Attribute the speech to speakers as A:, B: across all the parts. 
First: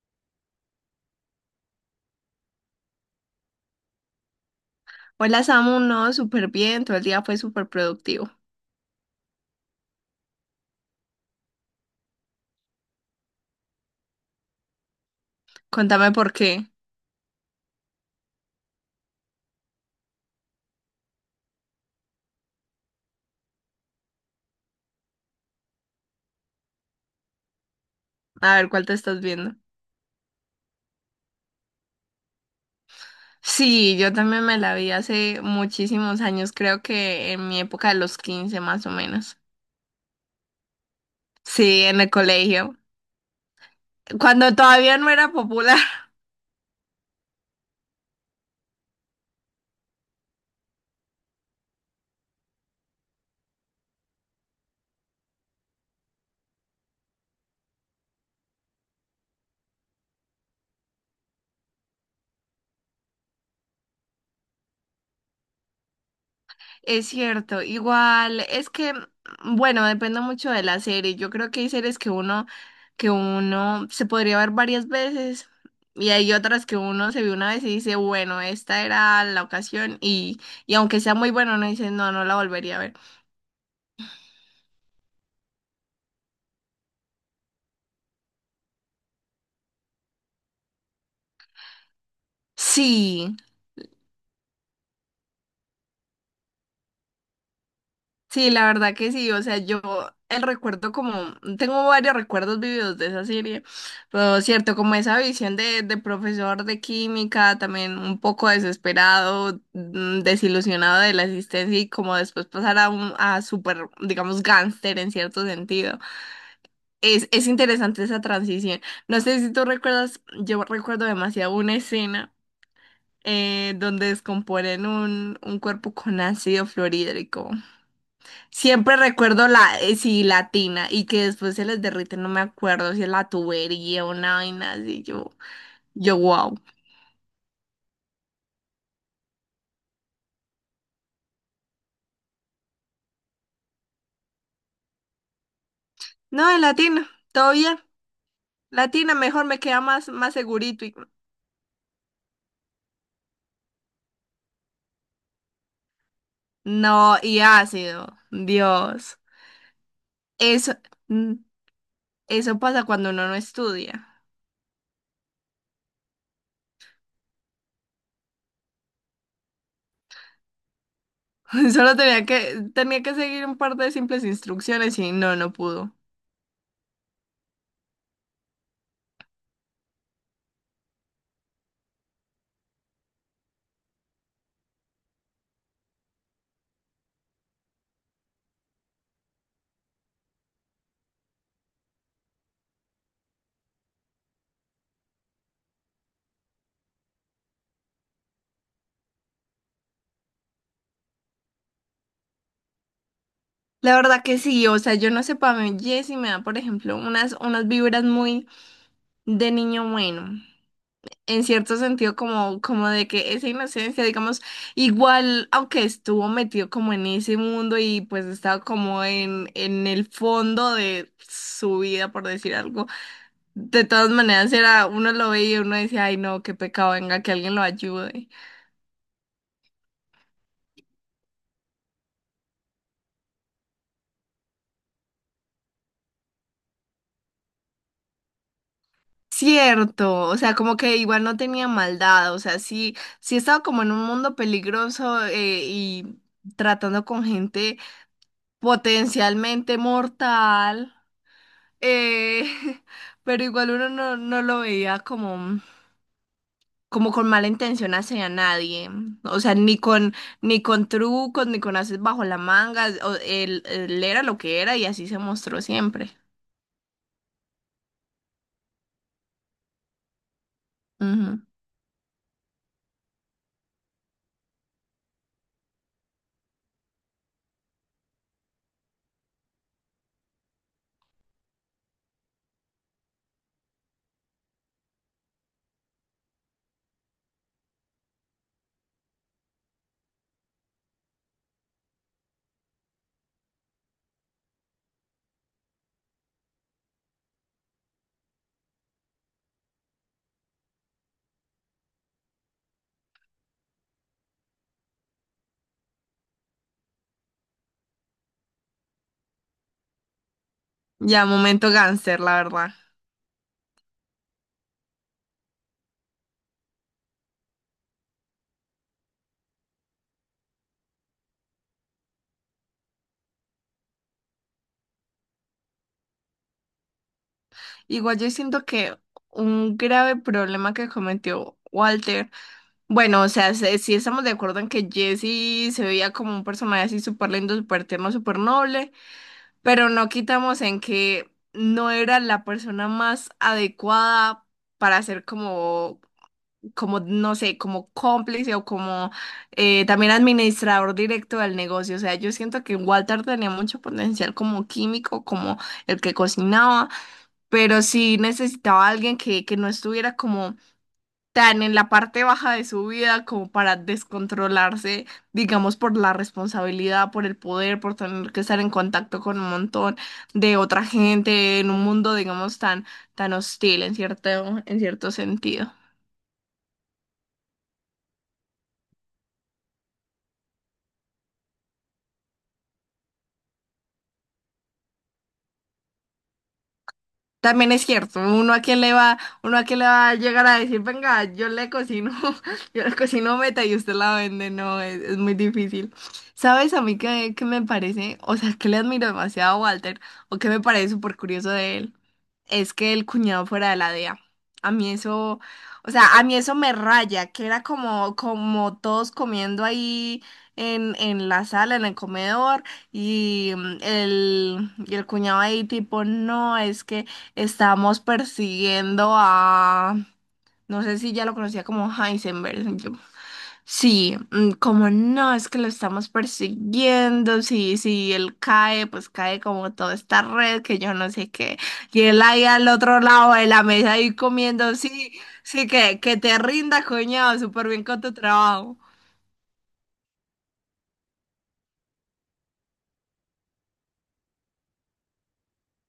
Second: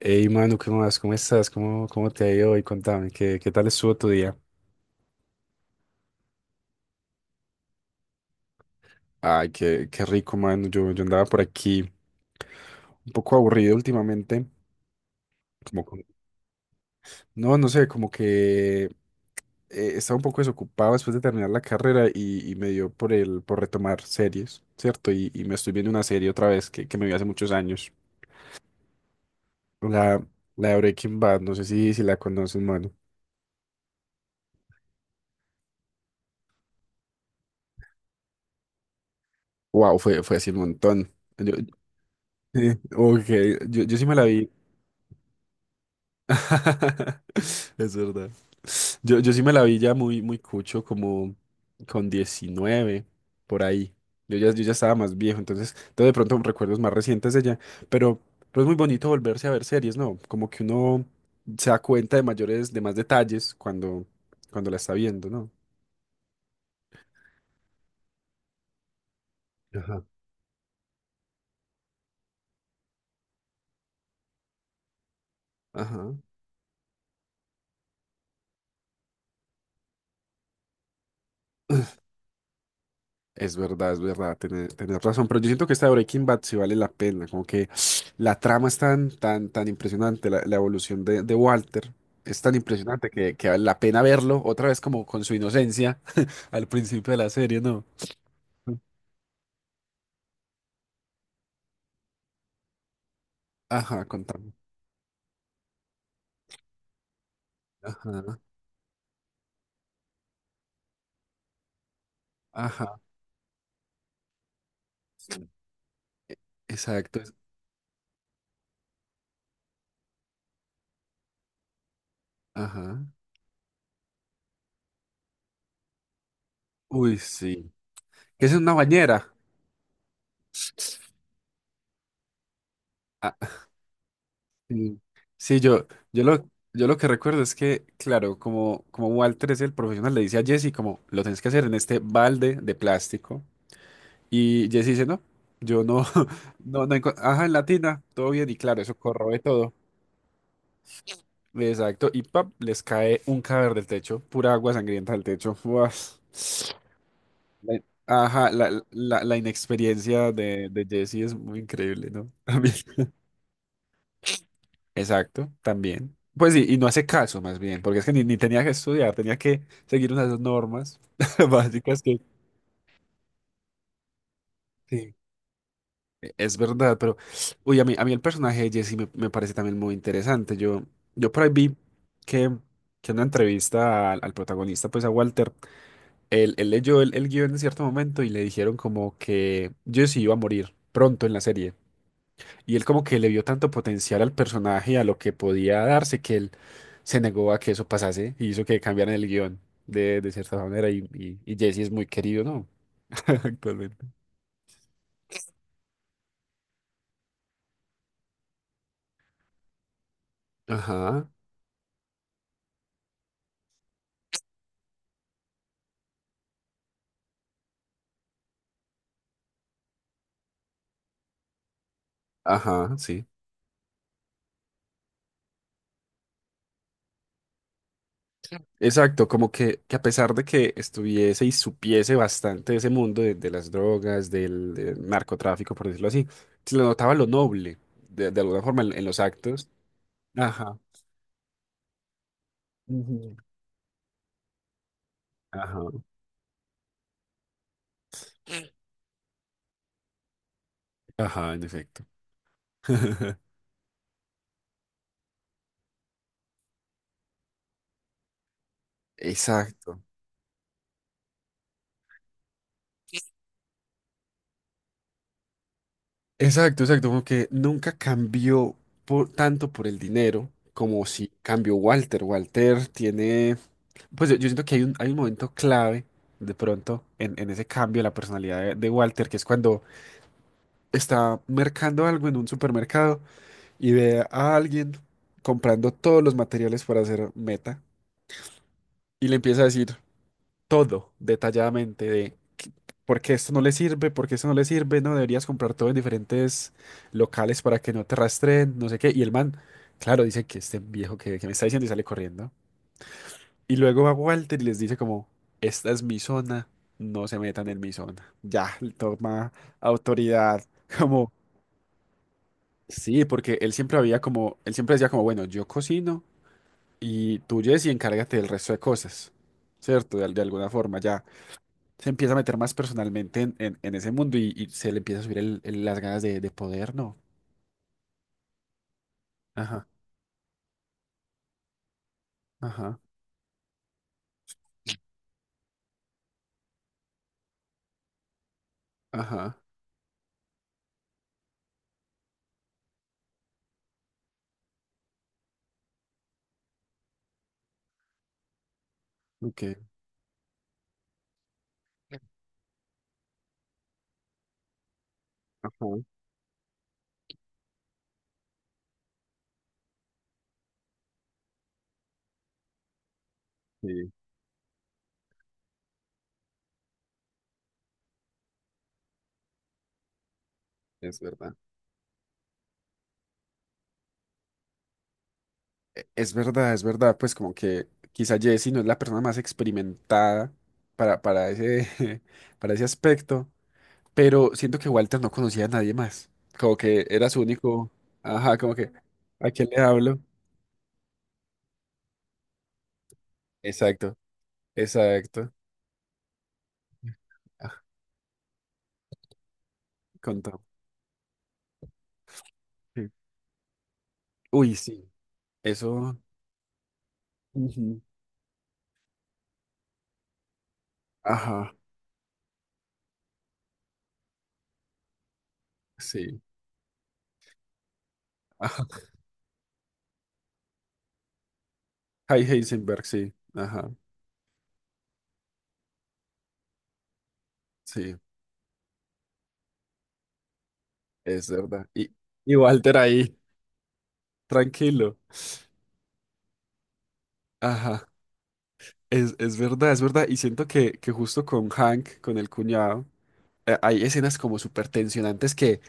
A: Hey, Manu, ¿qué más? ¿Cómo estás? ¿Cómo te ha ido hoy? Contame, ¿qué tal estuvo tu día?
B: Hola Samu, no, súper bien, todo el día fue súper productivo.
A: Ay, qué rico, Manu. Yo andaba por aquí un poco aburrido últimamente. Como con-
B: Cuéntame por qué.
A: No, no sé, como que estaba un poco desocupado después de terminar la carrera y me dio por retomar series, ¿cierto? Y me estoy viendo una serie otra vez que me vi hace muchos años.
B: A ver cuál te estás viendo.
A: La, la de Breaking Bad, no sé si la conoces, Manu.
B: Sí, yo también me la vi hace muchísimos años, creo que en mi época de los 15 más o menos.
A: Wow, fue así un montón. Yo-
B: Sí, en el colegio,
A: ok, yo sí me la vi.
B: cuando todavía no era popular.
A: Es verdad. Yo sí me la vi ya muy, muy cucho, como con 19 por ahí. Yo ya estaba más viejo, entonces de pronto recuerdos más recientes de ella. Pero, pero es muy bonito volverse a ver series, ¿no? Como que uno se da cuenta de mayores, de más detalles cuando la está viendo, ¿no?
B: Es cierto, igual es que, bueno,
A: Ajá.
B: depende mucho de la serie. Yo creo que hay series que que uno se podría ver varias veces y
A: Ajá.
B: hay otras que uno se ve una vez y dice, bueno, esta era la ocasión y aunque sea muy bueno, uno dice, no, no la volvería a ver.
A: Es verdad, tenés razón, pero yo siento que esta de Breaking Bad sí vale la pena, como que la trama es tan, tan, tan impresionante, la evolución de Walter es tan impresionante
B: Sí,
A: que vale la pena verlo otra vez como con su inocencia al principio de la serie, ¿no?
B: sí, la verdad que sí, o sea, yo el recuerdo como, tengo varios recuerdos vividos de esa serie,
A: Ajá,
B: pero
A: contame.
B: cierto, como esa visión de profesor de química, también un
A: Ajá,
B: poco desesperado, desilusionado de la existencia y como después pasar a
A: ajá,
B: un, a súper, digamos, gángster en cierto sentido.
A: exacto,
B: Es, es interesante esa transición. No sé si tú recuerdas, yo recuerdo demasiado una escena
A: ajá.
B: donde descomponen un cuerpo con ácido
A: Uy,
B: fluorhídrico.
A: sí. Que es una
B: Siempre
A: bañera.
B: recuerdo la, sí, latina, y que después se les derrite, no me acuerdo si es la
A: Ah,
B: tubería o una vaina
A: sí,
B: así,
A: sí, yo lo,
B: wow.
A: yo lo que recuerdo es que, claro, como Walter es el profesional, le dice a Jesse como, lo tenés que hacer en este balde de plástico. Y Jesse dice, no, yo no,
B: No, es
A: no, no,
B: latina,
A: ajá, en
B: todo bien.
A: latina, todo bien, y claro, eso
B: Latina,
A: corroe
B: mejor me
A: todo.
B: queda más segurito. Y.
A: Exacto, y pap, les cae un cadáver del techo, pura agua sangrienta del techo. Uas.
B: No, y
A: La-
B: ácido,
A: Ajá, la,
B: Dios.
A: la, la inexperiencia de,
B: Eso,
A: de Jesse es
B: mm,
A: muy increíble, ¿no?
B: eso
A: También.
B: pasa cuando uno no estudia.
A: Exacto, también. Pues sí, y no hace caso más bien, porque es que ni tenía que estudiar, tenía que seguir unas normas
B: Solo
A: básicas que...
B: tenía que seguir un par de simples instrucciones y
A: Sí.
B: no, no pudo.
A: Es verdad, pero... Uy, a mí el personaje de Jesse me parece también muy interesante. Yo por ahí vi que, que en una entrevista al protagonista, pues a Walter, él leyó el guión en cierto momento y le dijeron como que Jesse iba a morir pronto en la serie. Y él como que le vio tanto potencial al personaje, y a lo que podía darse, que él se negó a que eso pasase y hizo que cambiaran el guión de cierta manera. Y Jesse es muy querido, ¿no?
B: La
A: Actualmente.
B: verdad que sí, o sea, yo no sé, para mí Jessy me da, por ejemplo, unas vibras muy de niño bueno.
A: Ajá,
B: En cierto sentido como de que esa inocencia, digamos, igual, aunque estuvo metido como en ese mundo y pues estaba como en el fondo de su vida, por decir algo,
A: ajá, sí.
B: de todas maneras era, uno lo veía y uno decía, ay no, qué pecado, venga, que alguien lo ayude.
A: Exacto, como que a pesar de que estuviese y supiese bastante de ese mundo de las drogas, del narcotráfico, por decirlo así, se le notaba lo noble, de alguna forma, en los actos.
B: Cierto, o sea, como
A: Ajá.
B: que igual no tenía maldad, o sea, sí,
A: Ujú.
B: sí estaba como en un mundo peligroso
A: Ajá.
B: y tratando con gente potencialmente mortal.
A: Ajá, en efecto.
B: Eh, pero igual uno no, no lo veía como, como con mala intención hacia nadie. O sea, ni
A: Exacto.
B: con, ni con trucos, ni con haces bajo la manga. Él era lo que era y así se mostró siempre.
A: Exacto, exacto, como que nunca cambió tanto por el dinero como si
B: Ujú.
A: cambió Walter. Walter tiene, pues yo siento que hay un momento clave de pronto en ese cambio de la personalidad de Walter, que es cuando está mercando algo en un supermercado y ve a alguien comprando todos los materiales para hacer meta y le empieza a decir, todo detalladamente por qué esto no le sirve, por qué esto no le sirve, no deberías comprar todo en diferentes locales para que no te rastreen, no sé qué. Y el man, claro, dice que este viejo que me está diciendo y sale corriendo. Y luego va Walter y les dice como, esta es mi zona, no se metan en mi zona. Ya, él toma autoridad,
B: Ya,
A: como,
B: momento gánster, la verdad.
A: sí, porque él siempre había como, él siempre decía como, bueno, yo cocino y tú, Jesse, encárgate del resto de cosas, ¿cierto? De alguna forma, ya se empieza a meter más personalmente en ese mundo y se le empieza a subir las ganas de poder, ¿no?
B: Igual yo siento que un
A: Ajá,
B: grave problema que cometió Walter.
A: ajá,
B: Bueno, o sea, sí estamos de acuerdo en que Jesse se veía como un personaje así súper lindo, súper tierno, súper noble.
A: ajá,
B: Pero no quitamos en que no era la persona más adecuada para ser no sé, como cómplice o como
A: ok,
B: también administrador directo del negocio. O sea, yo siento que Walter tenía mucho potencial como químico, como
A: ajá,
B: el que cocinaba, pero sí necesitaba a alguien que no estuviera como tan en la parte baja de su vida como para
A: sí,
B: descontrolarse, digamos, por la responsabilidad, por el poder, por tener que estar en contacto con un montón de otra
A: es verdad.
B: gente en un mundo, digamos, tan, tan hostil en cierto sentido.
A: Es verdad, es verdad, pues como que quizá Jessie no es la persona más experimentada para ese, para ese aspecto, pero siento que Walter no conocía a nadie más, como que era su
B: También es
A: único,
B: cierto,
A: ajá, como que, ¿a
B: uno a
A: quién
B: quién
A: le
B: le va a
A: hablo?
B: llegar a decir, venga, yo le cocino, yo le cocino meta y usted
A: Exacto,
B: la vende, no, es muy
A: exacto,
B: difícil. ¿Sabes a mí qué me
A: ah,
B: parece? O sea, que le admiro demasiado a Walter, o
A: con
B: que
A: Tom,
B: me parece súper curioso de él, es que el
A: sí.
B: cuñado fuera de la DEA. A
A: Uy,
B: mí
A: sí,
B: eso, o sea,
A: eso...
B: a mí eso me raya, que era
A: Ujú.
B: como todos comiendo ahí en la
A: Ajá,
B: sala, en el comedor. Y el cuñado ahí tipo,
A: sí.
B: no, es que estamos
A: Ajá.
B: persiguiendo a, no sé si ya lo conocía como
A: Hay
B: Heisenberg. yo-
A: Heisenberg, sí. Ajá,
B: sí, como no, es que lo estamos persiguiendo. Sí, sí,
A: sí,
B: él cae, pues cae como toda esta red que yo no sé
A: es
B: qué.
A: verdad.
B: Y
A: Y,
B: él ahí
A: y
B: al
A: Walter
B: otro lado
A: ahí,
B: de la mesa ahí comiendo. Sí,
A: tranquilo.
B: sí, que te rinda, coñado, súper bien con
A: Ajá,
B: tu trabajo.
A: es verdad, es verdad. Y siento que justo con Hank, con el cuñado, hay escenas como súper tensionantes que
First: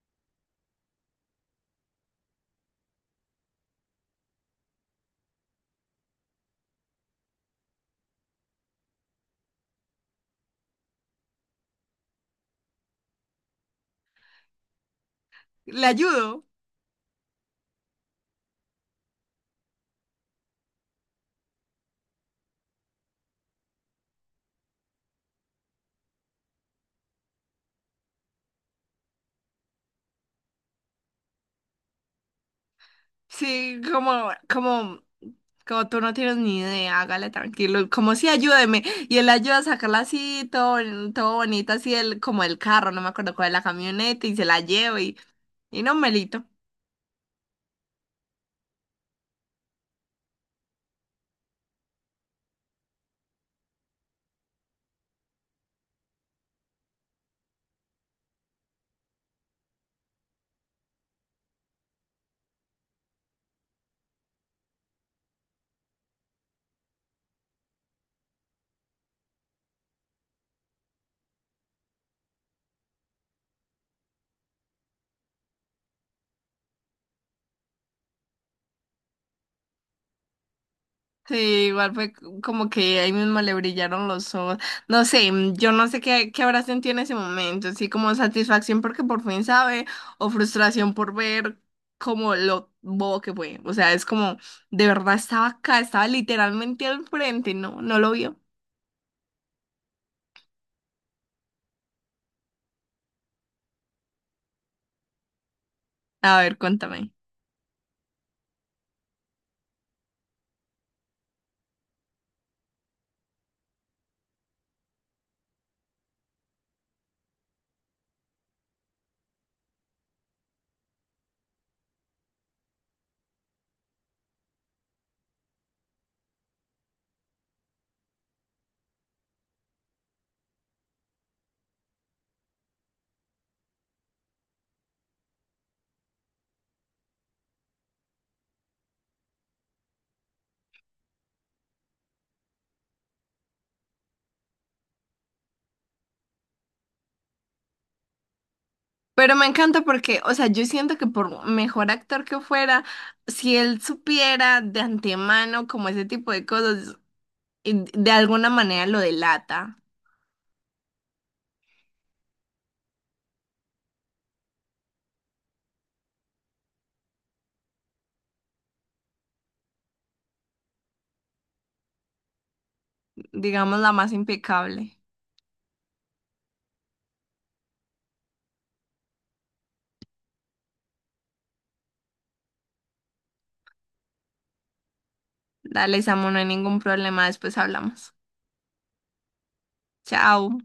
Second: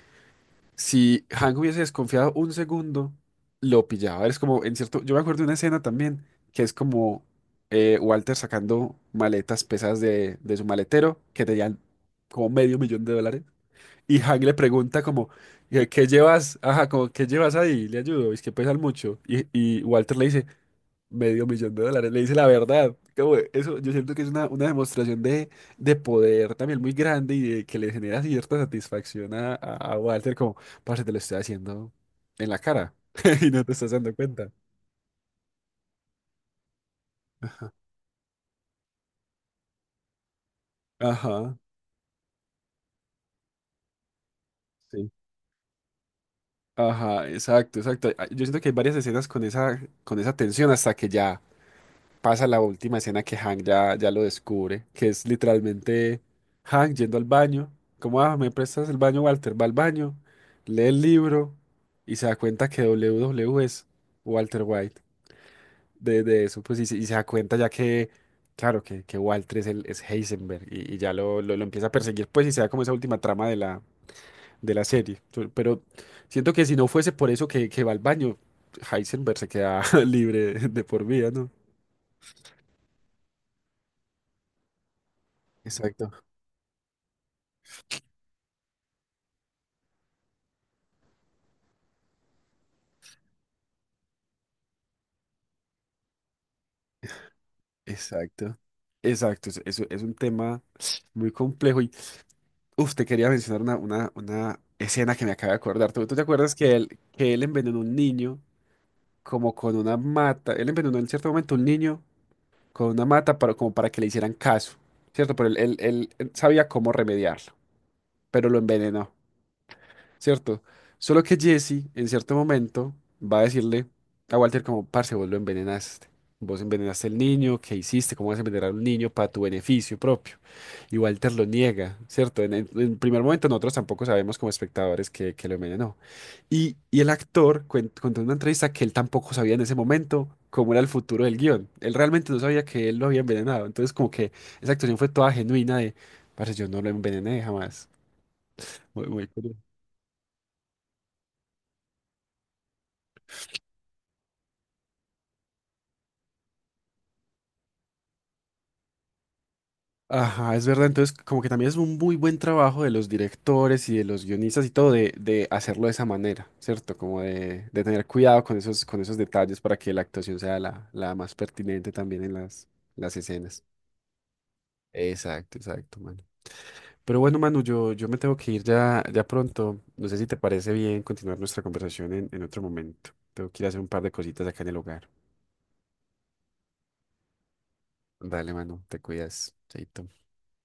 A: si Hank hubiese desconfiado un segundo, lo pillaba. Es como, en cierto, yo me acuerdo de una escena también que es como Walter sacando maletas pesadas de su maletero que tenían como medio millón de dólares. Y Hank le pregunta como,
B: ¿Le
A: ¿qué
B: ayudo?
A: llevas? Ajá, como, ¿qué llevas ahí? Le ayudo, es que pesan mucho. Y Walter le dice, medio millón de dólares, le dice la verdad. Como, eso, yo siento que es una demostración de poder también muy grande y de que le genera cierta satisfacción a Walter, como, parce, te lo estoy haciendo en la cara y no te
B: Sí,
A: estás dando
B: como,
A: cuenta.
B: como, como tú no tienes ni idea, hágale tranquilo, como si ayúdeme. Y él ayuda a sacarla así, todo, todo
A: Ajá,
B: bonito, así como el carro, no me acuerdo cuál es la camioneta, y se la lleva
A: sí.
B: y no, Melito.
A: Ajá, exacto, exacto. Ah, yo siento que hay varias escenas con esa tensión hasta que ya pasa la última escena que Hank ya lo descubre, que es literalmente Hank yendo al baño. Como, ah, me prestas el baño, Walter. Va al baño, lee el libro y se da cuenta que WW es Walter White. De eso, pues, y se da cuenta ya que, claro, que Walter es Heisenberg y ya lo empieza a perseguir, pues, y se da como esa última trama de la serie. Pero siento que si no fuese por eso que va al baño, Heisenberg se queda libre de por vida,
B: Sí,
A: ¿no?
B: igual fue como que ahí mismo le brillaron los ojos. No sé, yo no sé
A: Exacto.
B: qué habrá sentido en ese momento, sí, como satisfacción porque por fin sabe, o frustración por ver como lo bobo que fue. O sea, es como, de verdad estaba acá, estaba literalmente al frente, no, no lo vio.
A: Exacto, Exacto, es un tema muy complejo y, uf, te quería mencionar una escena que me acabo de acordar. ¿Tú te
B: A
A: acuerdas
B: ver,
A: que él,
B: cuéntame.
A: que él envenenó a un niño como con una mata? Él envenenó en cierto momento a un niño con una mata para, como para que le hicieran caso, ¿cierto? Pero él sabía cómo remediarlo, pero lo envenenó. ¿Cierto? Solo que Jesse, en cierto momento, va a decirle a Walter como, parce, vos lo envenenaste. Vos envenenaste al niño, ¿qué hiciste? ¿Cómo vas a envenenar a un niño para tu beneficio propio? Y Walter lo niega, ¿cierto? En primer momento nosotros tampoco sabemos como espectadores que lo envenenó. Y el actor contó en una entrevista que él tampoco sabía en ese momento cómo era el futuro del guión. Él realmente no sabía que él lo había envenenado. Entonces como que esa actuación fue toda genuina de, parce, yo no lo envenené jamás. Muy, muy
B: Pero me
A: curioso.
B: encanta porque, o sea, yo siento que por mejor actor que fuera, si él supiera de antemano como ese tipo de cosas, y de alguna manera lo delata.
A: Ajá, es verdad. Entonces, como que también es un muy buen trabajo de los directores y de los guionistas y todo de hacerlo de esa manera, ¿cierto? Como de tener cuidado con esos detalles para que la actuación sea la más pertinente también en las escenas.
B: Digamos, la más impecable.
A: Exacto, exacto, Manu. Pero bueno, Manu, yo me tengo que ir ya pronto. No sé si te parece bien continuar nuestra conversación en otro momento. Tengo que ir a hacer un par de cositas acá en el hogar.
B: Dale, Samu, no hay ningún problema, después hablamos.
A: Dale, Manu, te cuidas. Chaito.
B: Chao.